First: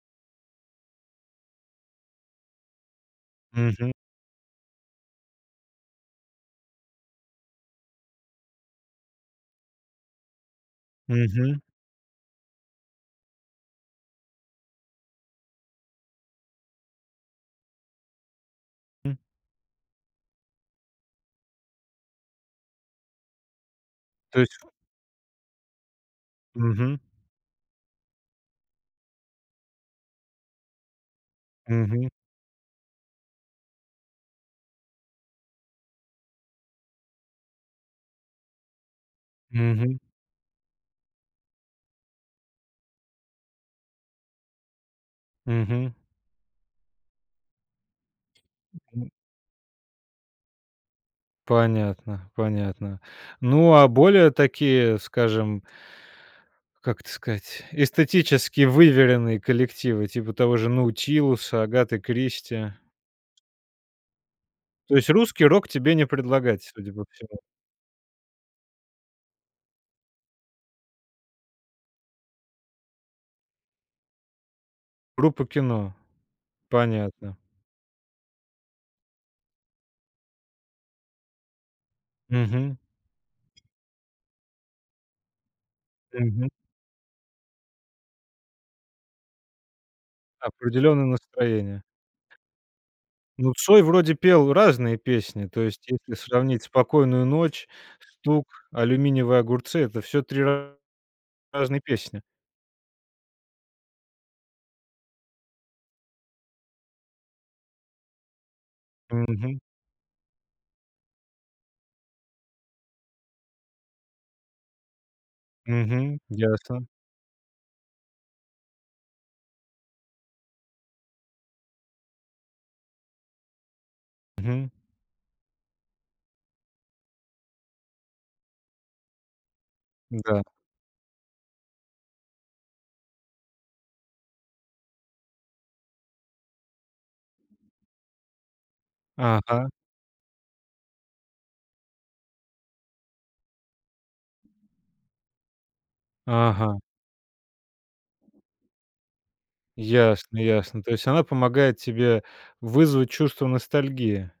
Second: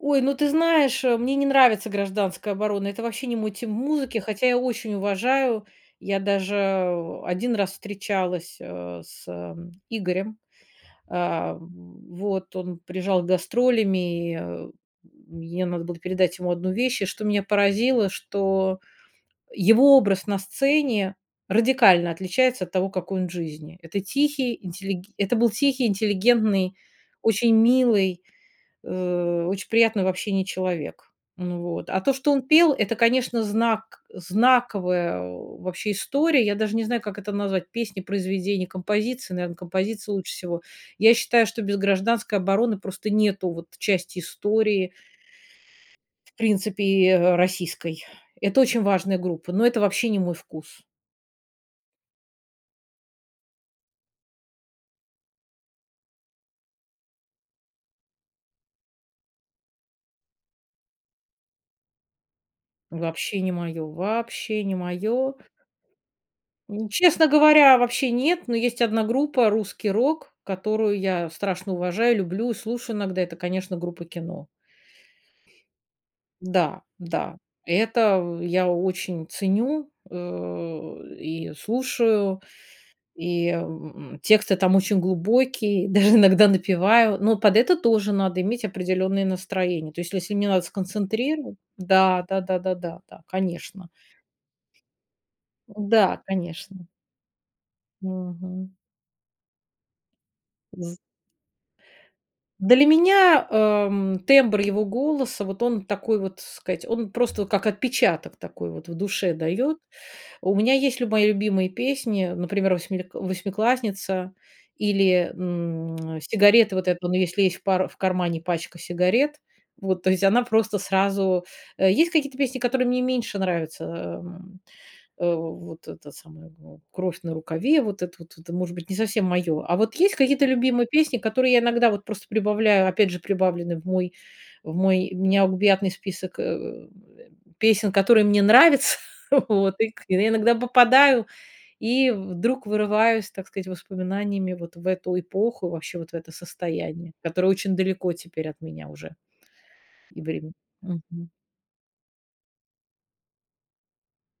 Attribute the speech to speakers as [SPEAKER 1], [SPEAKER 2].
[SPEAKER 1] Ой, ну, ты знаешь, э, мне не нравится "Гражданская оборона", это вообще не мой тип
[SPEAKER 2] Мгм.
[SPEAKER 1] музыки, хотя я очень уважаю. Я даже 1 раз встречалась, а, с э, Игорем. А,
[SPEAKER 2] Мгм.
[SPEAKER 1] вот он приезжал с гастролями, мне надо было передать ему 1 вещь, и, что меня поразило, что
[SPEAKER 2] М.
[SPEAKER 1] его образ на сцене радикально отличается от того, какой он в жизни. Это
[SPEAKER 2] То
[SPEAKER 1] тихий
[SPEAKER 2] есть
[SPEAKER 1] интеллиг это был тихий, интеллигентный,
[SPEAKER 2] Мгм.
[SPEAKER 1] очень милый, э, очень приятный в общении человек. Ну вот, а
[SPEAKER 2] Мгм.
[SPEAKER 1] то, что он пел, это, конечно, знак знаковая вообще история. Я даже не знаю, как это назвать: песни, произведения, композиции. Наверно,
[SPEAKER 2] Мгм.
[SPEAKER 1] композиции лучше всего. Я считаю, что без "Гражданской обороны" просто нету вот части истории
[SPEAKER 2] Мгм.
[SPEAKER 1] в принципе, э, российской. Это очень
[SPEAKER 2] Мгм.
[SPEAKER 1] важная группа, но это вообще не мой вкус.
[SPEAKER 2] Понятно, понятно. Ну, а более такие, скажем как это сказать, эстетически выверенные коллективы, типа того же "Наутилуса", "Агаты Кристи".
[SPEAKER 1] Вообще не моё, вообще не
[SPEAKER 2] То есть
[SPEAKER 1] моё.
[SPEAKER 2] русский рок тебе не предлагать,
[SPEAKER 1] М,
[SPEAKER 2] судя по
[SPEAKER 1] честно
[SPEAKER 2] всему?
[SPEAKER 1] говоря, вообще нет, но есть 1 группа, русский рок, которую я страшно уважаю, люблю и слушаю иногда. Это, конечно, группа "Кино".
[SPEAKER 2] Группа "Кино".
[SPEAKER 1] Да да,
[SPEAKER 2] Понятно.
[SPEAKER 1] это я очень ценю, э, и слушаю,
[SPEAKER 2] Мгм.
[SPEAKER 1] и, м, тексты там очень глубокие, даже иногда
[SPEAKER 2] Мгм.
[SPEAKER 1] напеваю, но под это тоже надо иметь определенное настроение. То есть, если мне надо
[SPEAKER 2] Определённое
[SPEAKER 1] сконцентриро
[SPEAKER 2] настроение.
[SPEAKER 1] да да да да да да,
[SPEAKER 2] Ну, Цой
[SPEAKER 1] конечно.
[SPEAKER 2] вроде пел разные песни. То есть, если
[SPEAKER 1] Да,
[SPEAKER 2] сравнить
[SPEAKER 1] конечно.
[SPEAKER 2] "Спокойную ночь", "Стук",
[SPEAKER 1] Мгм.
[SPEAKER 2] "Алюминиевые огурцы"- это всё 3
[SPEAKER 1] З
[SPEAKER 2] разные песни.
[SPEAKER 1] Для меня, ам, тембр его голоса, вот он такой, вот, сказать, он просто вот как отпечаток такой вот в душе
[SPEAKER 2] Мгм.
[SPEAKER 1] даёт. У меня есть люба мои любимые песни, например, восьми восьмиклассница или, м,
[SPEAKER 2] Мгм,
[SPEAKER 1] "Сигареты",
[SPEAKER 2] ясно.
[SPEAKER 1] вот эту, "Он если в пара в кармане пачка сигарет". Вот, то есть она просто сразу Э, есть какие-то песни, которые мне меньше нравятся. Э, эм,
[SPEAKER 2] Мгм.
[SPEAKER 1] э, в вот эта самая, ну, "Кровь на рукаве"- вот это вот, может быть, не совсем моё, а вот есть
[SPEAKER 2] М-да.
[SPEAKER 1] какие-то любимые песни, которые я иногда вот просто прибавляю, опять же, прибавлены в мой в мой необъятный список, э, м, песен, которые мне нравятся,
[SPEAKER 2] Ага.
[SPEAKER 1] вот. И, к я иногда попадаю и вдруг вырываюсь, так сказать, воспоминаниями вот в эту эпоху, вообще вот в это
[SPEAKER 2] Ага.
[SPEAKER 1] состояние, которое очень далеко теперь от меня уже. И
[SPEAKER 2] Ясно
[SPEAKER 1] врем
[SPEAKER 2] ясно. То есть она
[SPEAKER 1] мгм.
[SPEAKER 2] помогает тебе вызвать чувство ностальгии?